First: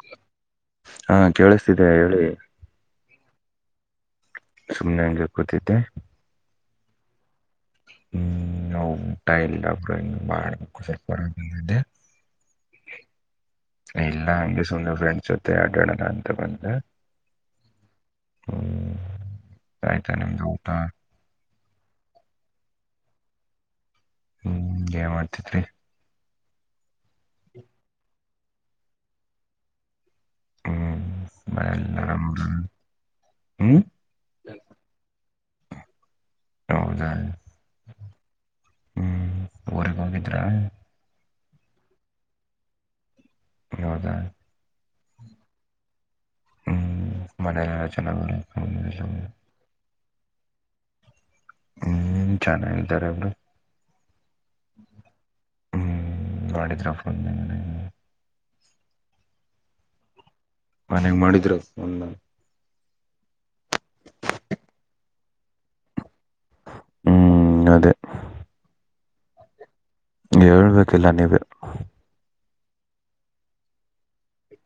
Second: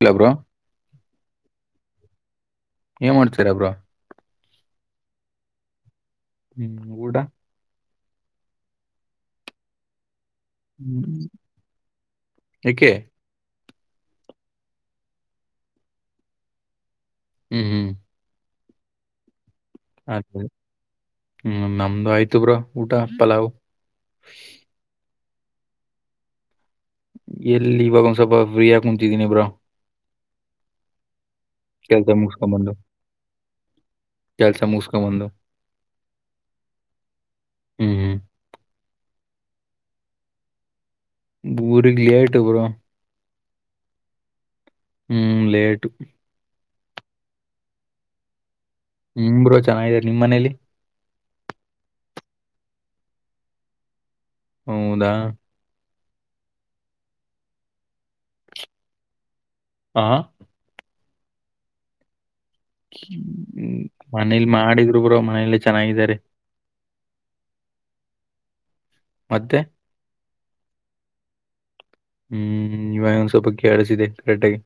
Hello bro. ಹಾಂ ಕೇಳಿಸ್ತಿದೆ ಹೇಳಿ. ಏನ್ ಮಾಡ್ತೀರಾ ಬ್ರೋ. ಸುಮ್ಮ್ನೆ ಅಂಗೇ ಕೂತಿದ್ದೆ. ಹ್ಮ್ ಊಡ. ಹ ಉಊಟ ಎಲ್ಲ ಬ್ರೋ ಇನ್ನ ಮಾಡಬೆ. ಸ ಹ್ಮ್. ಪ್ದ. [inaudible] ಏಕೆ ಇಲ್ಲ ಹಂಗೆ ಸುಮ್ನ ಫ್ರೆಂಡ್ಸ್ ಜೊತೆ ಅಡ್ಯಾಡೋಣ ಅಂತ ಬಂದೆ ಹ್ಮ್ ಹ್ಮ್ ಹ್ಮ್ ಆಯ್ತಾ ನಿಮ್ದು [unintelligible] ಊಟ ಹ್ಮ್ ನಮ್ದು ಆಯ್ತು ಬ್ರೋ ಊಟ ಪಲಾವ್ ಹ್ಮ ಏನ್ ಮಾಡ್ತಿದ್ರಿ ಎಲ್ಲಿ ಇವಾಗ ಒಂದ್ ಸ್ವಲ್ಪ ಫ್ರೀ ಆಗಿ ಕುಂತಿದೀನಿ ಬ್ರೋ ಹ್ಮ್ ಮನೆಯಲ್ಲಿ ಕೆಲ್ಸ ಆರಾಮ್ ಮುಗಸ್ಕೊ ಬಂದು ಹ್ಮ್ ಕೆಲ್ಸ ಮುಗಸ್ಕೊ ಬಂದು ಹೌದಾ ಹ್ಮ್ ಹ್ಮ್ ಹ್ಮ ಊರಿಗೆ ಹೋಗಿದ್ರಾ ಊರಿಗೆ ಲೇಟ್ ಬ್ರೋ ಹೌದಾ ಹ್ಮ್ ಲೇಟ್ ಮನೇಲಿ ಯಲ್ಲಾ ಚೆನ್ನಗವ್ರೆ [unintelligible] ಹ್ಮ್ ಗುರು ಚೆನ್ನಾಗ ಇದಾರೆ ನಿಮ್ಮ ಮನೇಲಿ ಹ್ಮ್ ಚೆನ್ನಾಗಿದ್ದಾರೆ ಬ್ರೋ ಹೌದಾ ಹ್ಮ್ ಗಾಡಿ [unintelligible] ಹಾ ಮನ್ಯಾಗ ಮಾಡಿದ್ರು ಒಂದ್ ಹ್ಮ್ ಮನೇಲಿ ಮಾಡಿದ್ರು ಗುರು ಮನೆಲ್ಲಿ ಚೆನ್ನಾಗಿದ್ದಾರೆ ಹ್ಮ್ ಅದೇ ಮತ್ತೆ ಹೇಳಬೇಕೆಲ್ಲ ನೀವೇ ಹ್ಮ್ ಇವಾಗ ಒಂದ್ ಸ್ವಲ್ಪ ಕೇಳಿಸ ಇದೆ ಕರೆಕ್ಟಾಗಿ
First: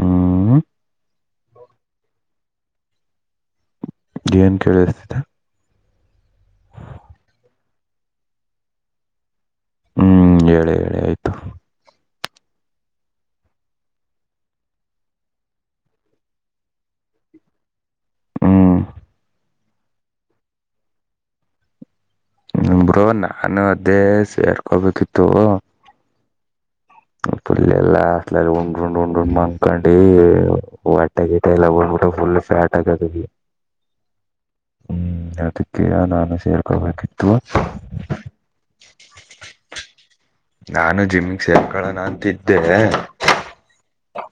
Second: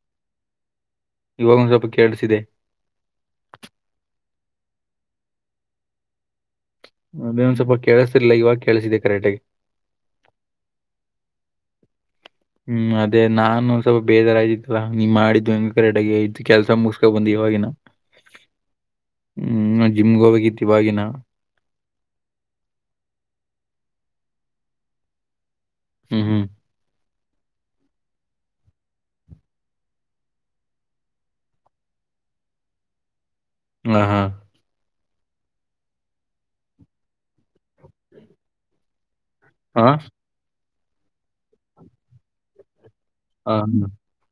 ಹ್ಮ್ ಇವಾಗೊಂದ ಸ್ವಲ್ಪ ಕೇಳಿಸಿದೆ ಏನ್ ಕೇಳಸ್ತಿದೆ ಅದೇ ಒಂದ್ ಸ್ವಲ್ಪ ಕೆಳಸ್ತಿರಲಿಲ್ಲ ಇವಾಗ ಕೇಳಸ್ತಿದೆ ಕರೆಕ್ಟಗೆ ಹ್ಮ್ ಹೇಳಿ ಹೇಳಿ ಆಯ್ತು ಹ್ಮ್ ಅದೇ ನಾನು ಸ್ವಲ್ಪ ಬೇಜಾರ ಆಗಿದ್ನೆಲ್ಲ ನಿನ್ ಮಾಡಿದ್ದು ಹೆಂಗ [unintelligible] ಕೆಲ್ಸ ಮುಗಸ್ಕೊ ಬಂದ್ ಇವಾಗಿನ ಹ್ಮ ಹ್ಮ್ ನಾ ಜಿಮ್ಗೆ ಹೋಗಬೇಕಿತ್ತು ಇವಗಿನ ಬ್ರೋ ನಾನು ಅದೇ ಸೇರ್ಕೋಬೇಕಿತ್ತು ಹ್ಮ ಹ್ ಪುಲ್ ಎಲ್ಲಾ ಹಸ್ಟ್ಲಾಗ ಉಂಡ ಉಂಡ್ ಉಂಡ್ ಮಲ್ಕೊಂಡವಿ ಒಟ್ಟೆಗೆ [unintelligible] ಹಾ ಹಾ ಹ್ಮ್ ಅದಕ್ಕೆ ನಾನು ಸೇರ್ಕೋಬೇಕಿತ್ತು ಹಾ ನಾನು ಜಿಮ್ಮಿಗೆ ಸೇರ್ಕೊಳ್ಳೋಣ ಅಂತಿದ್ದೆ ಹ ಹ್ಮ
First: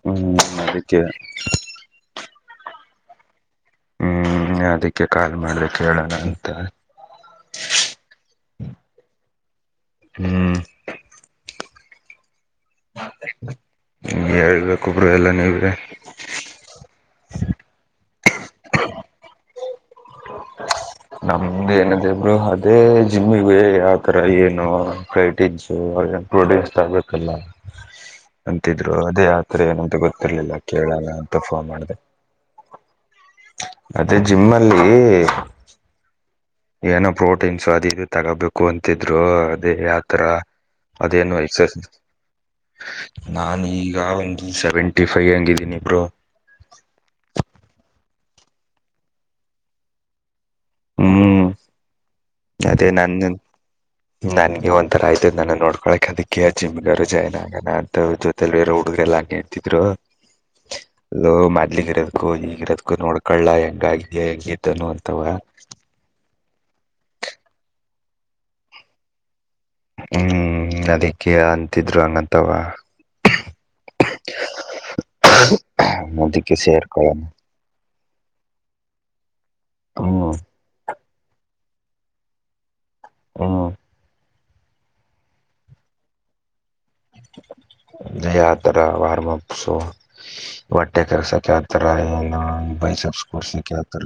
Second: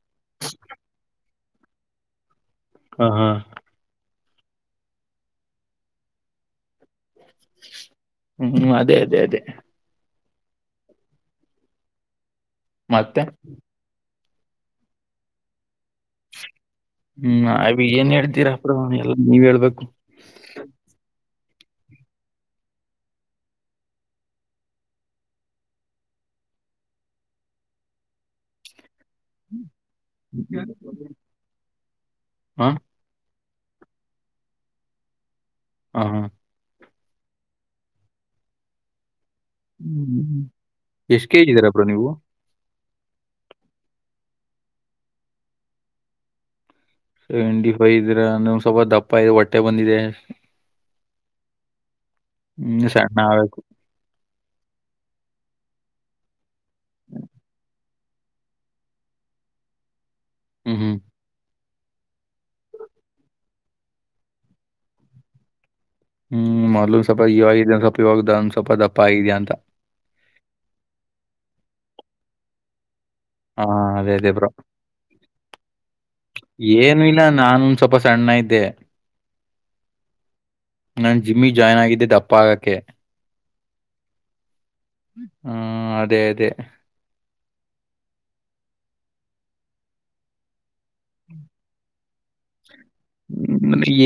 ಹ್ಮ್ ಅದಕ್ಕೆ ಹ ಹಾ ನೀ ಅದಕ್ಕೆ ಕಾಲ್ ಮಾಡ್ದೆ ಕೇಳೋಣ ಅಂತ ಹ್ಮ್ ಅದೇ ಅದೇ ಅದೇ ಹ್ಮ್ ಮತ್ತೆ ಹೇಳ್ಬೇಕುೊಬ್ಬರು ಎಲ್ಲ ನಿವ್ರೆ ಹ್ಮ್ ಅ ಏನ್ ಹೇಳ್ತೀರಾ ಅಬ್ರೋ ಎಲ್ಲಾ ನೀವ್ೇಳ್ಬೇಕು ಅಲ ನಿಮ್ದೇ ಏನಿದೆ ಇಬ್ರು ಅದೇ ಜಿಮ್ಮಿಗೆ ಆತರ ಏನೋ ಕೈಟಿಸು ಪ್ರೊಡ್ಯೂಸ್ ಆಗಬೇ ಲ್ಲ ಅಂತಿದ್ರು ಅದೇ ಆತರ ಏನಂತ ಗೊತ್ತಿರ್ಲಿಲ್ಲ ಕೇಳಣ ಅಂತ ಫೋನ್ ಮಾಡಿದೆ ಹಾ ಅದೇ ಜಿಮ್ಮ್ ಅಲ್ಲಿ ಹಾ ಏನೋ ಪ್ರೋಟೀನ್ಸು ಅದು ಇದು ತಗೋಬೇಕು ಅಂತಿದ್ರು ಅದೇ ಆಥರ ಹ್ಮ್ ಎಷ್ಟ್ ಅದೇನು ಕೆಜಿ ವಯಸ ಇದ್ದೀರಾ ಬ್ರೋ [unintelligible] ನೀವು ನಾನು ಇಗ ಒಂದು ಸೆವೆಂಟಿ ಫೈ್ ಹಂಗಿದ್ದೀನಿ ಬ್ರೋ ಹೆಂಡ್ತಿ ಬೈದ್ರೆ ನಮ್ಗೆ ಸ್ವಲ್ಪ ದಪ್ಪ ಇ ಹೊಟ್ಟೆ ಬಂದಿದೆ ಕ್ಯಾತೆ ಹ್ಮ್ ಸಣ್ಣ ನಂದಿನ್ ಆಗ್ಬೇಕು ನನ್ಗೆ ಒಂಥರ ಆಯ್ತು ನಾನ ನೋಡ್ಕೊಕ್ ಅದಕ್ಕೆ ಜಿಮ್ಗವರು ಜಾಯ್ನ್ ಆಗೋಣ ಅಂತೊ ಲ್ವೇರ ಹುಡುಗರ್ ಎಲ್ಲಾ ಕೇಳ್ತಿದ್ರು ಹ್ಮ್ ಅೋ ಮದ್ಲಿ ಇರೋಕ್ಕು ಇಗಿರೋದಕು ನೋಡ್ಕಲ್ಲಾ ಹೆಂಗ ಆಗಿದಿಯ ಹೆಂಗತನು ಅಂತವ ಹ್ಮ್ ಮೊದ್ಲು್ ಸ್ವಲ್ಪ ಇವಾಗ ಇದ ಸ್ವಲ್ಪವಾಗ ಒಂದ್ ಸ್ವಲ್ಪ ದಪ್ಪ ಆಗಿದಯ ಅಂತ ಹ್ಮ್ ಅದಕ್ಕೆ ಅಂತಿದ್ರು ಹಂಗಂತವ ಹಾ ಅದೇ ಅದೇ ಬ್ರೋ ಅದಕ್ಕೆ ಏನು ಸೇರ್ಕೊಳ್ಳೋಣ ಇಲ್ಲ ನಾನುಂದ ಸ್ವಲ್ಪ ಸಣ್ಣ ಇದ್ದೆ ಹ್ಮ್ ನಾನ್ ಜಿಮ್ಮಿ ಜಾಯ್ನ್ ಆಗಿದ್ದೆ ದಪ್ಪ ಆಗಕ್ಕೆ ಹಾಂ ಹ್ಮ ಅದೇ ಅದೇ ಅದೇ ಅತರ ವಾರ [unintelligible] ಮಾಡಸು ಹೊಟ್ಟೆ ಕೆರ್ಸಕ್ಕೆ ಆತರ ಏನು ಬಯ್ಸ್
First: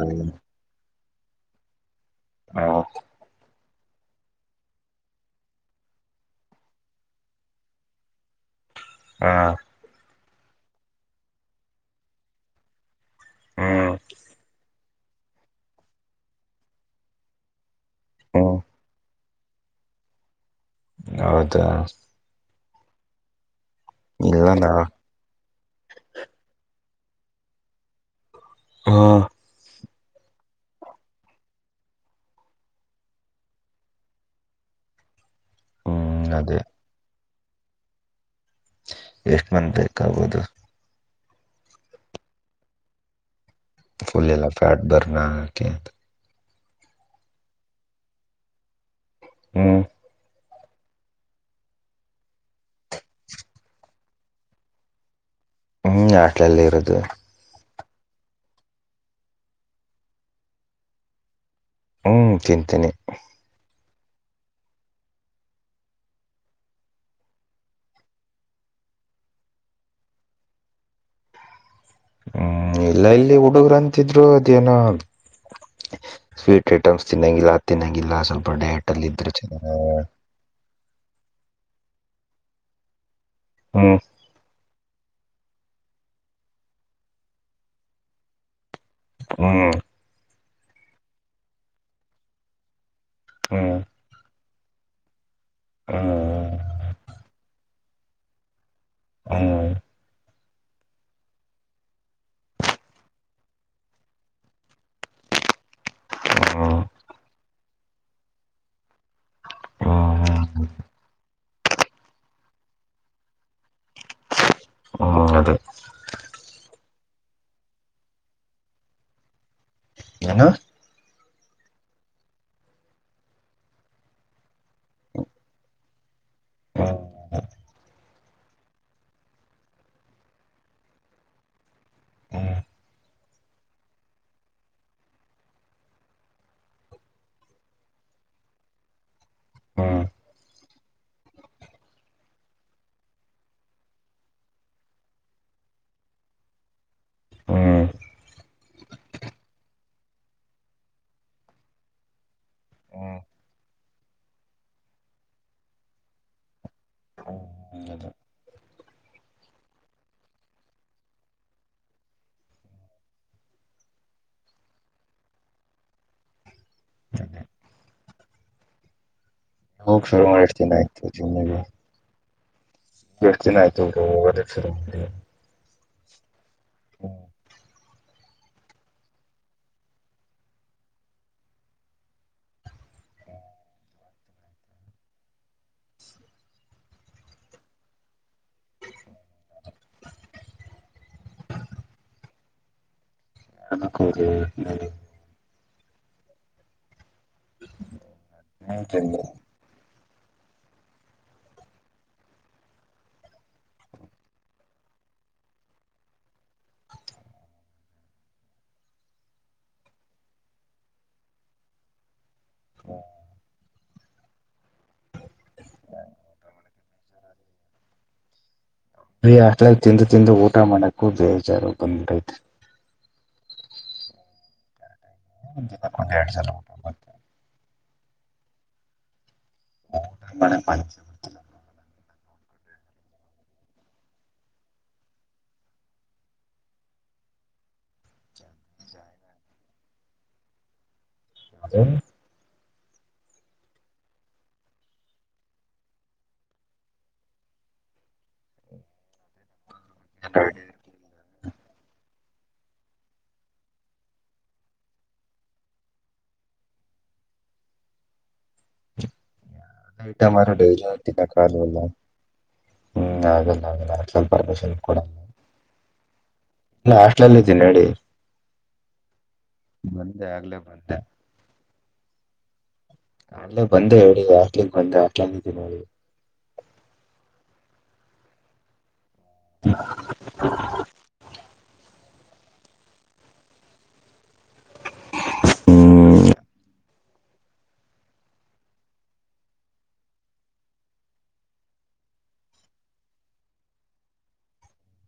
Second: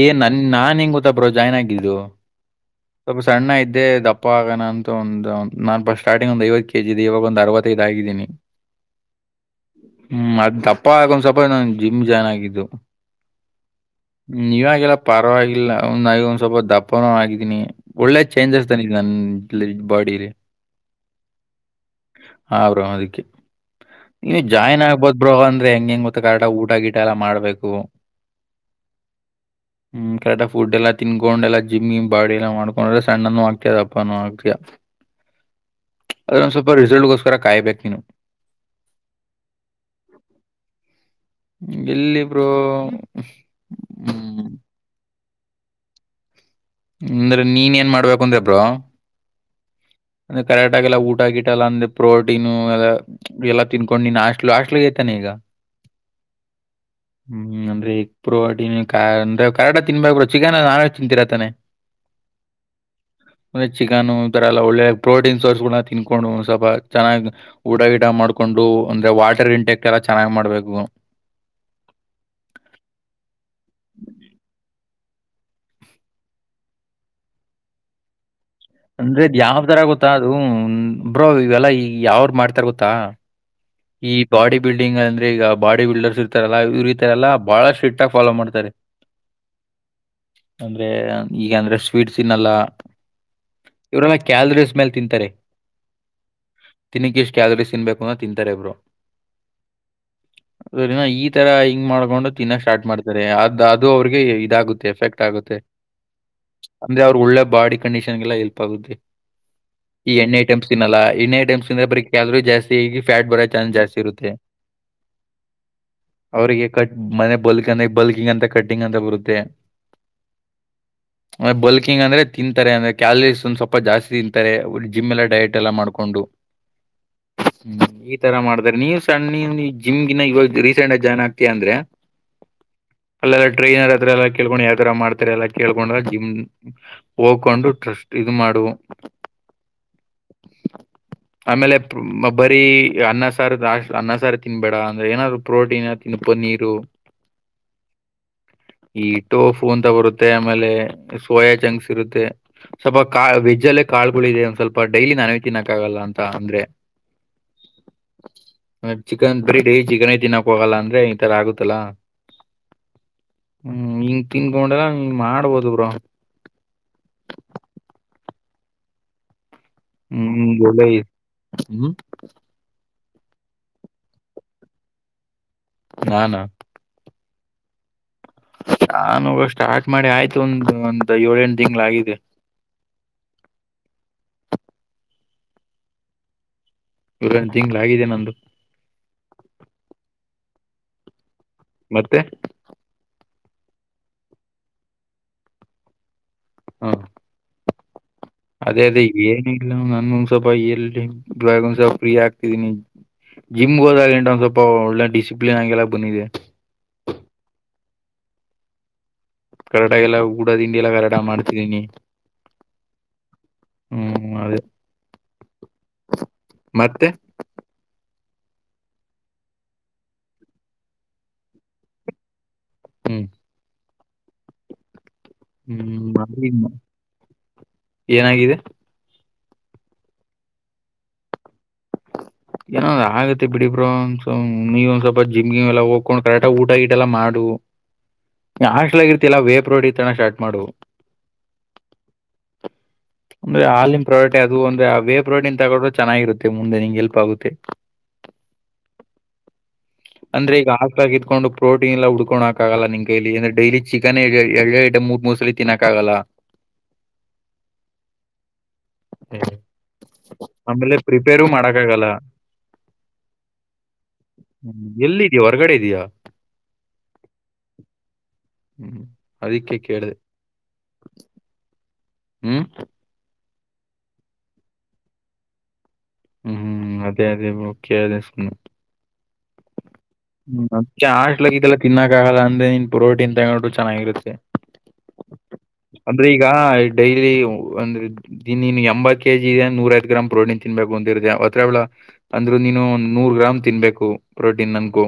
ಏ ನನ್ ನಾನ್ ಹೆಂಗ ಗೊತ್ತಬ್ರೋ ಜಾಯ್ನ್ ಆಗಿದ್ದು ಹಾ ಸ್ವಲ್ಪ ಸಣ್ಣ ಇದ್ದೆ ದಪ್ಪ ಆಗಣ ಅಂತೂ ಒಂದು ನಾನುಪ ಸ್ಟಾರ್ಟಿಂಗ್ ಒಂದು ಐವತ್ತು ಕೆ ಜಿ ಇದೆ ಇವಾಗ ಒಂದು ಅರವತ್ತೈದು ಆಗಿದ್ದೀನಿ ಹಾ ಹ್ಮ್ ಅದ್ ತಪ್ಪ ಆಗೊಂದ್ ಸ್ವಪ ಇ ಜಿಮ್ ಜಾಯ್ನ್ ಆಗಿದ್ದು ಹ್ಮ್ ್ ನೀವಾಗೆಲ್ಲ ಪರವಾಗಿಲ್ಲ ಒ ನ ಒಂದ್ ಸ್ವಲ್ಪ ದಪ್ಪನ ಆಗಿದ್ದೀನಿ ಒಳ್ಳೆ ಹ್ಮ್ ಚೇಂಜಸ್ ನನ್ ಬಾಡಿಲಿ [unintelligible] ಹೌದ ಹರು ಅದಕ್ಕೆ ನೀವು ಇಲ್ಲನ ಜಾಯ್ನ್ ಆಗ್ಬದು ಬಬ್್ರ ಅಂದ್ರ ಹೆಂಗ್ ಹೆಂಗ ಗೊತ್ತ ಕರಟಾಗಿ ಊಟ ಗಿಟ ಎಲ್ಲ ಮಾಡ್ಬೇಕು ಹಾ ಹ್ಮ್ ಕರೆಕ್ ಫುಡ್ ಎಲ್ಲಾ ತಿನ್ಕೊಂಡ್ ಎಲ್ಲ ಜಿಮ್ಮಿ ಬಾಡಿ ಎಲ್ಲ ಮಾಡಕೊಂಡ್ರೆ ಸಣ್ಣನು ಆಕ್ತಿಯ ದಪ್ಪ ಆಗ್ತೀಯಾ [inaudible] ಅದೊಂದ್ ಅದೇ ಸ್ವಲ್ಪ ರಿಸಲ್ಟ್ಗೋಸ್ಕರ ಕಾಯ್ಬೇಕ ನೀನು ಎಷ್ಟು ಮಂತ್ ಬೇಕಾಗೋದು ಎಲ್ಲಿ ಬ್ರು ಫುಲ್ ಎಲ್ಲ ಫ್ಯಾಟ್ ಬರ್ನ್ ಆಗಕೆ ಅಂದ್ರೆ ನೀನ್ ಏನ್ ಮಾಡ್ಬೇಕು ಅಂದೆಬ್ರೋ. [inaudible] ಅಂದ್ರೆ ಕರೆಕ್ಟಾಗಿಲ್ಲ ಊಟಾ ಗೀಟಾ ಅಲ್ಲಾ ಅಂದ್ರೆ ಪ್ರೋಟೀನು ಅದ. ಎಲ್ಲ ತಿನ್ಕೊಂಡ್ ನೀನ್ ಹಾಸ್ಟಲ ಹಾಸ್ಟಲ ಗೇತೀನಿ ಈಗ. ಹ್ಮ್ ಹಾಸ್ಟೆಲಲ್ಲಿ ಇರೋದು. ಹ್ಮ್ ಅಂದ್ರೆ ಈಗ ಪ್ರೋಟಿನ ಕಾ ಕಂದ ಕಾರಟಗಿ ತಿನ್ಬೇಕುತಾನೆ ಚಿಕನ್ ನಾಳೇ ತಿಂತೀರಾತಾನೆ. ಹ್ಮ ತಿಂತೀನಿ. ಮನೆ ಚಿಕನ್ ಈ ತರ ಎಲ್ಲಾ ಒಳ್ಳೆ ಪ್ರೋಟೀನ್ ಸೋರ್ಸ್ ಗಳನ್ನ ತ ತಿನ್ಕೊಂಡು ಸ್ವಲ್ಪ ಚೆನ್ನ್ಗ್. ಊಟ ಗೀಟ ಮಾಡ್ಕೊಂಡು ಅಂದ್ರೆ ವಾಟರ್ ಇಂಟೆಕ್ಟ್ ಎಲ್ಲ ಚೆನ್ನಾಗ್ ಮಾಡ್ಬೇಕು. ಹ್ಮ್ ಇಲ್ಲ ಇಲ್ಲಿ ಹುಡುಗುರಂತ್ ಇದ್ರೂ ಅದು ಏನು. ಸ್ವೀಟ್ ಐಟಮ್ಸ್ ತಿನ್ನಂಗಿಲ್ಲ ತಿನ್ನಗಿಲ್ಲ ಸ್ವಲ್ಪ ಡಯಟ್. ಅಲ್ಲಿ ಅಂದ್ರೆ ಇದ್ರೆ ಅದ್ ಯಾವ್ ತರ ಚೆನ್ನಾಗ ಗೊತ್ತಾ ಅದು ಬ್ರೋ ಇವೆಲ್ಲಾ ಈ ಯಾವ್ರ ಮಾಡ್ತಾರ ಗೊತ್ತಾ. [inaudible] ಈ ಬಾಡಿ ಬಿಲ್ಡಿಂಗ್ ಅಂದ್ರೆ ಈಗ ಬಾಡಿ ಬಿಲ್ಡರ್ಸ್ ಇರ್ತಾರಲ್ಲ ಇವ್ರು ಈತರ ಎಲ್ಲ ಬಾಳ ಸ್ತ್ರೀಟ್ಟಗೀ ಫಾಲೋ ಮಾಡ್ತಾರೆ. [inaudible] ಅಂದ್ರೇ ಈಗ ಅಂದ್ರೆ ಸ್ವೀಟ್ಸ್ ತಿನ್ನಲ್ಲ. [inaudible] ಇವ್ರೆಲ್ಲ ಕೇಲರಿಸ್ ಮೇಲೆ ತಿಂತಾರೆ. [inaudible] ತಿನಿಕ್ ಎಷ್ಟ್ ಕ್ಯಾಲರಿಸ್ ತಿನ್ಬೇಕು ಅ ತಿಂತಾರೆ ಬ್ರೋ. [inaudible] ಈ ತರ ಹಿಂಗ್ ಮಾಡ್ಕೊಂಡು ತಿನ್ನೋ ಸ್ಟಾರ್ಟ್ ಮಾಡ್ತಾರೆ ಅದು ಅದು ಅವ್ರಿಗೆ ಇದಾಗುತ್ತೆ ಎಫೆಕ್ಟ್ ಆಗುತ್ತೇ. ಹ್ಮ್ ಅಂದ್ರೆ ಅವ್ರರು ಒಳ್ಳೆ ಬಾಡಿ ಕಂಡೀಷನ್ಗೆಲ್ಲ ಹೆಲ್ಪ್ ಆಗುತ್ತೇ. ಈ ಹ್ಮ್ ಎಣ್ಣೆ ಹ್ಮ್ ಐಟೆಮ್ಸ್ ತಿನ್ನಲ್ಲ ಎಣ್ಣೆ ಐಟಮ್ಸ್ ತಿಂದ್ರೆ ಬರೀ ಕ್ಯಾಲೋರೀಸ್ ಜಾಸ್ತಿ. ಫ್ಯಾಟ್ ಬರೋ ಚಾನ್ಸಸ್ ಜಾಸ್ತಿ ಇರುತ್ತೆ. ಹ್ಮ್ ಅದೇ. ಅವರಿಗೆ ಕಟ್ ಮನೆ ಬಲ್ಕ್ ಅಂದ ಬಲ್ಕಿಂಗ್ ಅಂತ ಕಟ್ಟಿಂಗ್ ಅಂತ ಬರುತ್ತೆ. ಏನು. ಆ ಬಲ್ಕಿಂಗ್ ಅಂದ್ರೆ ತಿಂತಾರೆ ಅಂದ್ರೆ ಕ್ಯಾಲರೀಸ್ ಒಂದು ಸ್ವಲ್ಪ ಜಾಸ್ತಿ ತಿಂತಾರೆ ಓಡ್ ಜಿಮ್ ಎಲ್ಲ ಡಯಟ್ ಎಲ್ ಮಾಡ್ಕೊಂಡು. [inaudible] ಹ್ಮ್ ಈ ತರ ಮಾಡಿದ್ರ್ ನೀವ್ ಸಣ್ಣ ನೀ ಜಿಮ್ಗೇ ಇವಾಗ ರೀಸೆಂಟ್ ಆಗಿ ಜಾಯ್ನ್ ಆಗ್ತಯ ಅಂದ್ರೆ. ಅಲ್ಲೆಲ್ಲ ಟ್ರೈನರ್ ಹತ್ರ ಎಲ್ಲ ಕೇಳ್ಕೊಂಡು ಯಾವ್ತರ ಮಾಡ್ತಾರೆ ಎಲ್ಲ ಕೇಳ್ಕೊಂಡ್ರ ಜಿಮ್. ಹ್ಕೊಂಡು ಟ್ರಸ್ಟ್ ಇದು ಮಾಡು. [inaudible] ಆಮೇಲೆ. ಬರೀ ಅನ್ನ ಸಾರು ಲಾಸ್ಟ ಅನ್ನ ಸಾರ ತಿನ್ಬೇಡ ಅಂದ್ರೆ ಏನಾದ್ರು ಪ್ರೋಟೀನ್ ತಿನ್ನು ಕೋನ್ ಪನ್ನೀರೂ. ಈ ಟೋಫು ಅಂತ ಬರುತ್. ಮತ್ತೆ ಆಮೇಲೆ ಸೋಯಾ ಜಂಕ್ಸ್ ಇರುತ್ತೆ. ಸ್ವಲ್ಪ ಕಾಲ್ ಬೀಜಲ್ಲೇ ಕಾಳಗಳಗಳು ಇದೆ ಒಂದ್ ಸ್ವಲ್ಪ ಡೈಲಿ ನಾವೇ ತಿನ್ನಕ್ ಆಗಲ್ಲ ಅಂತ ಅಂದ್ರೆ. [inaudible] ಅ ಚಿಕನ್ ಬ್ರಿಡೀ ಚಿಕನೇ ತಿನ್ನಕ್ ಹೋಗಲ್ಲ ಅಂದ್ರೆ ಈ ತರ ಆಗುತ್ತಲ್ಲಾ. ಹ್ಮ್ ಹಿಂಗ ತಿನ್ಕೊಂಡಲ್ಲ ಹಂಗ್ ಮಾಡ್ಬೋದು ಬ್ರೋ. [inaudible] ಹೋಗ್ ಶುರು ಮಾಡಿ ಹ್ಮ್ ಎಷ್ಟ್ ದಿನ ಒಳ್ಳೆ ಆಯ್ತು ಜಿಮ್ಗೆ. [inaudible] ಎಷ್ಟ್ ದಿನ ಆಯ್ತು ಹೋಗದೆ ಜಿಮ್ಗೆ ನಾನಾ ಹ್ಮ ನಾನ ಹೋಗಕ್ಕ ಸ್ಟಾರ್ಟ್ ಮಾಡಿ ಆಯ್ತು ಒಂದ ಒಂದ್ ಏಳ ಎಂಟು ತಿಂಗಳ್ ಆಗಿದೆ ಏಳು ಎಂಟ್ ತಿಂಗಳಾಗಿದೆ ನಂದು ಮತ್ತೆ ನಾಕ್ಕೂವರೇ ಹೇಳಿ ಹಾ ಅದೇ ಅದೇ ಈಗ ಏನ ಇಲ್ಲ ನಾನೊಂದ್ ಸ್ವಪ ಎಲ್ ಬ್ಳಾಗ ಒಂದಸಪ್ಪ ಫ್ರೀ ಆಗ್ತಿದೀನಿ ಜಿಮ್ಗ ಹೋದಾಗಂಟ ಒಂದ್ ಸ್ವಲ್ಪ ಒಳ್ಳೆ ಡಿಸಿಪ್ಲಿನ್ ಆಗಿಲ್ಲಕ ಬಂದಿದಿಯ ಕರೆಕ್ಟ್ ಆಗಿ ಎಲ್ಲ ಊಟ ತಿಂಡಿಯೆಲ್ಲ ಕರೆಕ್ಟ್ ಆಗಿ ಮಾಡ್ತಿದ್ದೀನಿ ಹು ಹ್ಮ್ ಅದೇ ಮತ್ತೆ ಈ ಆಟಾ ತಿಂದು ತಿಂದು ಊಟಾ ಮಾಡಕು ಬೇಜಾರ ಬಂದ್ ಬಿಟ್ಟತೆ ಹ್ಮ್ ಒಂದ್ ದಿನಕ್ ಒಂದ್ ಹ್ಮ್ ಎರಡ್ ಸಲ ಊಟ ಮಾಡ್ [unintelligible] ಏನಾಗಿದೆ ಹೌದಾ ಮನೆ ಪಂಚದು ಏನೊಂದ್ ಆಗತ್ತೆ ಬಿಡಿ ಬ್ರೊ ಸುಮ್ನೆ ನೀವ ಒಂದ್ ಸ್ವಲ್ಪ ಜಿಮಗಿಮ್ ಎಲ್ಲ ಹಾಕೊಂಡ ಕರೆಕ್ಟ ಊಟ ಗೀಟ ಎಲ್ಲ ಮಾಡು [inaudible] ನೀ ಹಾಸ್ಟಲಾಗ್ ಇರ್ತೀಯಲ್ಲ ವೇಪ್ ರೋಡಿ ತಿನಾಕ ಸ್ಟಾರ್ಟ್ ಮಾಡು ಯಾವದು ಅಂದ್ರೆ ಹಾಲಿನ ಪ್ರೊಡಟೆ ಅದು ಒಂದೇ ಆ ವೆ ಪ್ರೋಟೆನ್ ತಗೊಂಡ್ರೆ ಚೆನ್ನಾಗಿರುತ್ತೆ ಮುಂದೆ ನನಿಂಗೆ ಹೆಲ್ಪ್ ಆಗುತ್ತೆ ಅಂದ್ರೆ ಈಗ ಹಾಸ್ಟಲಾಗಿದು ಇದ್ಕೊಂಡು ಪ್ರೋಟೀನ್ ಎಲ್ಲ ಉಡ್ಕೊನ್ಕಾಗಲ್ಲ ನಿನ ಕೈಲಿ ಅಂದ್ರ ಡೈಲಿ ಚಿಕನ್ ಎ ಎರಡೆರಡ ಐಟಮ್ ಮೂರ್ ಮೂರಸಲಿ ತಿನ್ನಕ್ಕಾಗಲ್ಲ [inaudible] ಆಮೇಲೆ ಪ್ರಿಪೇರು ಮಾಡಕ್ ಆಗಲ್ಲ [unintelligible] ಹ್ಮ ಎಲ್ಲ ಇದ್ಯಾ ಹೊರಗಡೆ ಇದಿಯಾ ಇಲ್ಲೇ ಹಾಸ್ಟ್ಳಲ್ಲ ಇದೀನಿ ಹೇಳಿ ಹ್ಮ್ ಅದಿಕ್ಕೆ ಕೇಳದೆ ಮತ್ತೆ [unintelligible] ಅಲ್ಲೇ ಬಂದೆ ಹೇಳಿಗ ಹಾಸ್ಟೆಲಗ ಬಂದೆ ಹಾಸ್ಟೇಲ್ಲಿ ಇದೀನಿ ಹೇಳಿ ಹ್ಮ್ ಹ್ಮ್ ಅದೇ ಅದೇ ಬ್ರೋ ಕೇಳ್ದೆ ಸುಮ್ನೆ [unintelligible] ಮತ್ತೆ ಹಾಸ್ಟೆಲಲ್ಲಿ ಇದೆಲ್ಲ ತಿನ್ನಕ್ಕ ಆಗಲ್ಲ ಅಂದೆ ಪ್ರೊಟೀನ್ ತಗೊಂಡ್ರು ಚೆನ್ನಾಗಿರತ್ತೆ ಅಂದ್ರೆ ಹ್ಮ್ ಈಗ ಡೈಲಿ ಒಂದ ದಿನಿನ್ ಎಂಬತ್ ಕೆಜಿ ನೂರೈವತ್ತ ಗ್ರಾಮ್ ಪ್ರೋಟಿನ್ ತಿನ್ಬೇಕು ಅಂತಿರುತ್ತೆ ಅವತ್ರಲ್ಲ ಅಂದ್ರು ನೀನು ಒಂದ ನೂರ್ ಗ್ರಾಮ್ ತಿನ್ಬೇಕು ಪ್ರೋಟೀನ್ ಅನ್ಕೋ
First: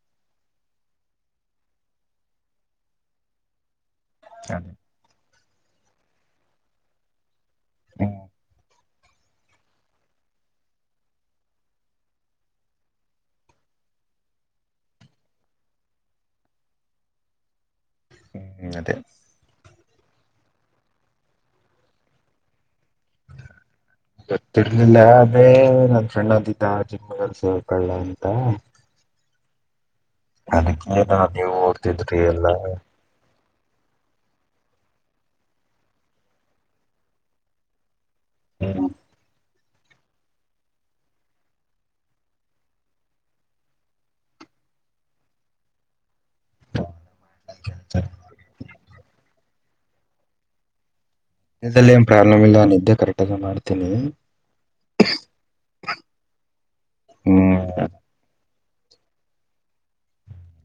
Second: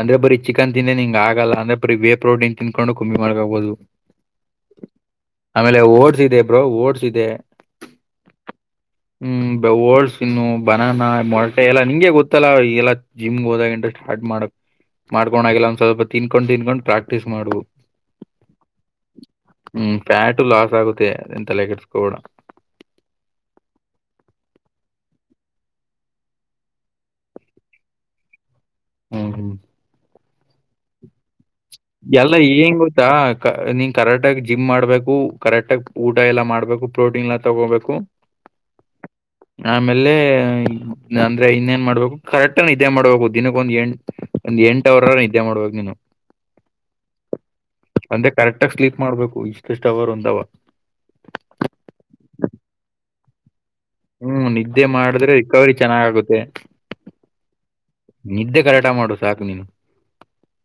ಅಂದ್ರೆ ಬರೀ ಚಿಕನ್ ತಿಂದೇನೆ ಹಿಂಗ ಆಗಲ್ಲ ಅಂದ್ರೆ ಬರಿ ಬೇ ಪ್ರೋಟನ್ ತಿನ್ಕೊಂಡು ಕಮ್ಮಿ ಮಾಡಕೊಬಹುದು ಆಮೇಲೆ ಓಡ್ಸ್ ಇದೆ ಬ್ರೋ ಓಡ್ಸ್ ಇದೆ ಹ್ಮ ಹ್ಮ ಒಟ್ಸ್ ತಿನ್ನು ಬನಾನ ಮೊಟೆ ಎಲ್ಲಾ ನಿಂಗೆ ಗೊತ್ತಲ್ಲಾ ಎಲ್ಲಾ ಜಿಮ್ಗ ಹೋದಾಗಂತ ಸ್ಟಾರ್ಟ ಮಾಡಕ್ ಮಾಡಿಕೊಂಡಾಗೆಲ್ಲ ಒಂದ್ ಸ್ವಲ್ಪ ತಿನ್ಕೊಂಡ್ ತಿನ್ಕೊಂಡ್ ಪ್ರಾಕ್ಟೀಸ್ ಮಾಡು ಹ ಅತ್ತ. ಹ್ಮ್ ಪ್ಯಾಟು ಲಾಸ್ ಆಗುತ್ತೆ ತಲೆ ಕೆಡಿಸ್ಕೊಬೇಡ. ಗೊತ್ತಿರ್ಲಿಲ್ಲ ಅದೇ ನನ್ ಫ್ರೆಂಡ್ ಅಿದ್ದ ಜಿಮ್ ಸೇರ್ಕಳ್ಳ ಅಂತ. ಹ್ಮ್ ಹ್ಮ್. [unintelligible] ಎಲ್ಲ ಏನ್ ಗೊ. ನೀನ್ ಕರೆಕ್ಟ್ ಆಗ ಜಿಮ್ ಮಾಡ್ಬೇಕು ಕರೆಕ್ಟ್ ಆಗ ಊಟ ಎಲ್ಲಾ ಮಾಡ್ಬೇಕು ಪ್ರೋಟೀನ್ ಎಲ್ಲ ತಗೋಬೇಕು. ಹಹ್ಮ್ಮ್. [unintelligible] ಹ್ಮ್. ಆಮೇಲೆ ಅಂದ್ರೆ ಇನ್ನೇನ್ ಮಾಡ್ಬೇಕು ಕರೆಕ್ಟ ಇದೇ ಮಾಡ್ಬೇಕು ದಿನಕ್ಕೊಂದ್ ಎಂಟು. ಒಂದ್ ಎಂಟ ಅವರ ಅನ ನಿದ್ದೆ ಮಾಡುವಾಗ ನೀನು. ಹ್ಮ್ಮ್. [unintelligible] ಅಂದೆ ಕರೆಕ್ಟ್ಗ ಸ್ಲೀಪ್ ಮಾಡ್ಬೇಕು ಇಷ್ಟಷ್ಟು ಅವರ್ ಒಂದವ. ಇದಲ್ಲಿ ಏನ್ ಪ್ರಾಬ್ಲಮ್ ಇಲ್ಲ ಇದ್ದ ಕರೆಕ್ಟ್ ಆಗ ಮಾಡ್ತನಿ. ಹ್ಮ್ ನಿದ್ದೆ ಮಾಡಿದ್ರೆ ರಿಕವರಿ ಚೆನ್ನಾಗಾಗುತ್ತೆ. ಹ್ಮ್. ನಿದ್ದೆ ಕರೆಕ್ಟಾಗಿ ಮಾಡು ಸಾಕು ನೀನು.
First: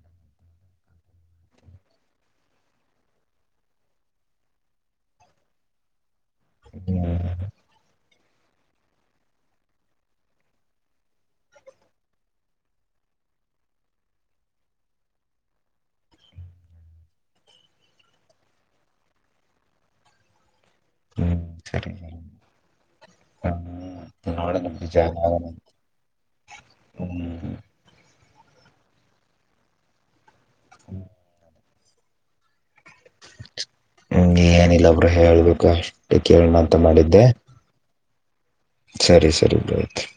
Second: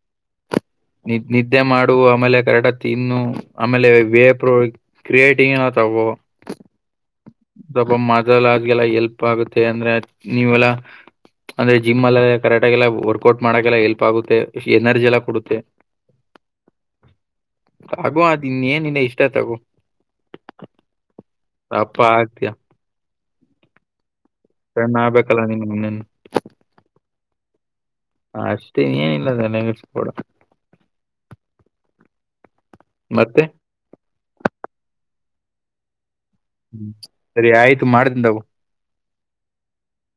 [unintelligible] ನಿ ನಿದ್ದೆ ಮಾಡು ಆಮೇಲೆ ಕರೆಕ್ಟಾಗ್ ತಿನ್ನು ಆಮೇಲೆ ವೇಪ. [unintelligible] ಕ್ರಿಯೇಟಿಂಗನ ತಗೊ. ಹ್ಮ್ ಅದಲ್ಲ ಎಲ್ಪ್ ಆಗುತ್ತೆ ಅಂದ್ರೆ ನೀವೆಲ್ಲ ಅ. [unintelligible] ಜಿಮ್ ಎಲ್ಲ ಕರೆಕ್ಟಾಗಿ ಎಲ್ಲ ವರ್ಕೌಟ್ ಮಾಡಕ್ಕೆೆಲ್ಲ ಹೆಲ್ಪ್ ಆಗುತ್ತೆ ಎನರ್ಜಿ ಎಲ್ಲ ಕೊಡುತ್ತೆ. ಆಗು ಅದೇನಿನ್ನ ಇಷ್ಟ ತಗೋ. ಹ್ಮ್ ಅಪ್ಪ ಸರಿ ಆಗ್ತಿಯಾ. ಹ್ಮ್ ಪೆಣ್ಣ ಆಗ್ಬೇಕಲ್ಲ ನಿನ್. [unintelligible] ಹ್ಮ. [unintelligible] ಅಷ್ಟೇ ಏನಿಲ್ಲ ತಲೆಗೆಡಿಸ್ಕೊಬೇಡ. ಹ್ಮ್. ಮತ್ತೆ. ಹ್ಮ್ ಏನಿಲ್ಲ ಬ್ರೋ ಹೇಳ್ಬೇಕ. ಕೆಳನ. ಹ್ಮ ಸರಿ ಆಯ್ತು ಮಾಡ್ತಿನಿ ತಗೋ. ಸರಿ ಸರಿ ಬಹತ್. [unintelligible]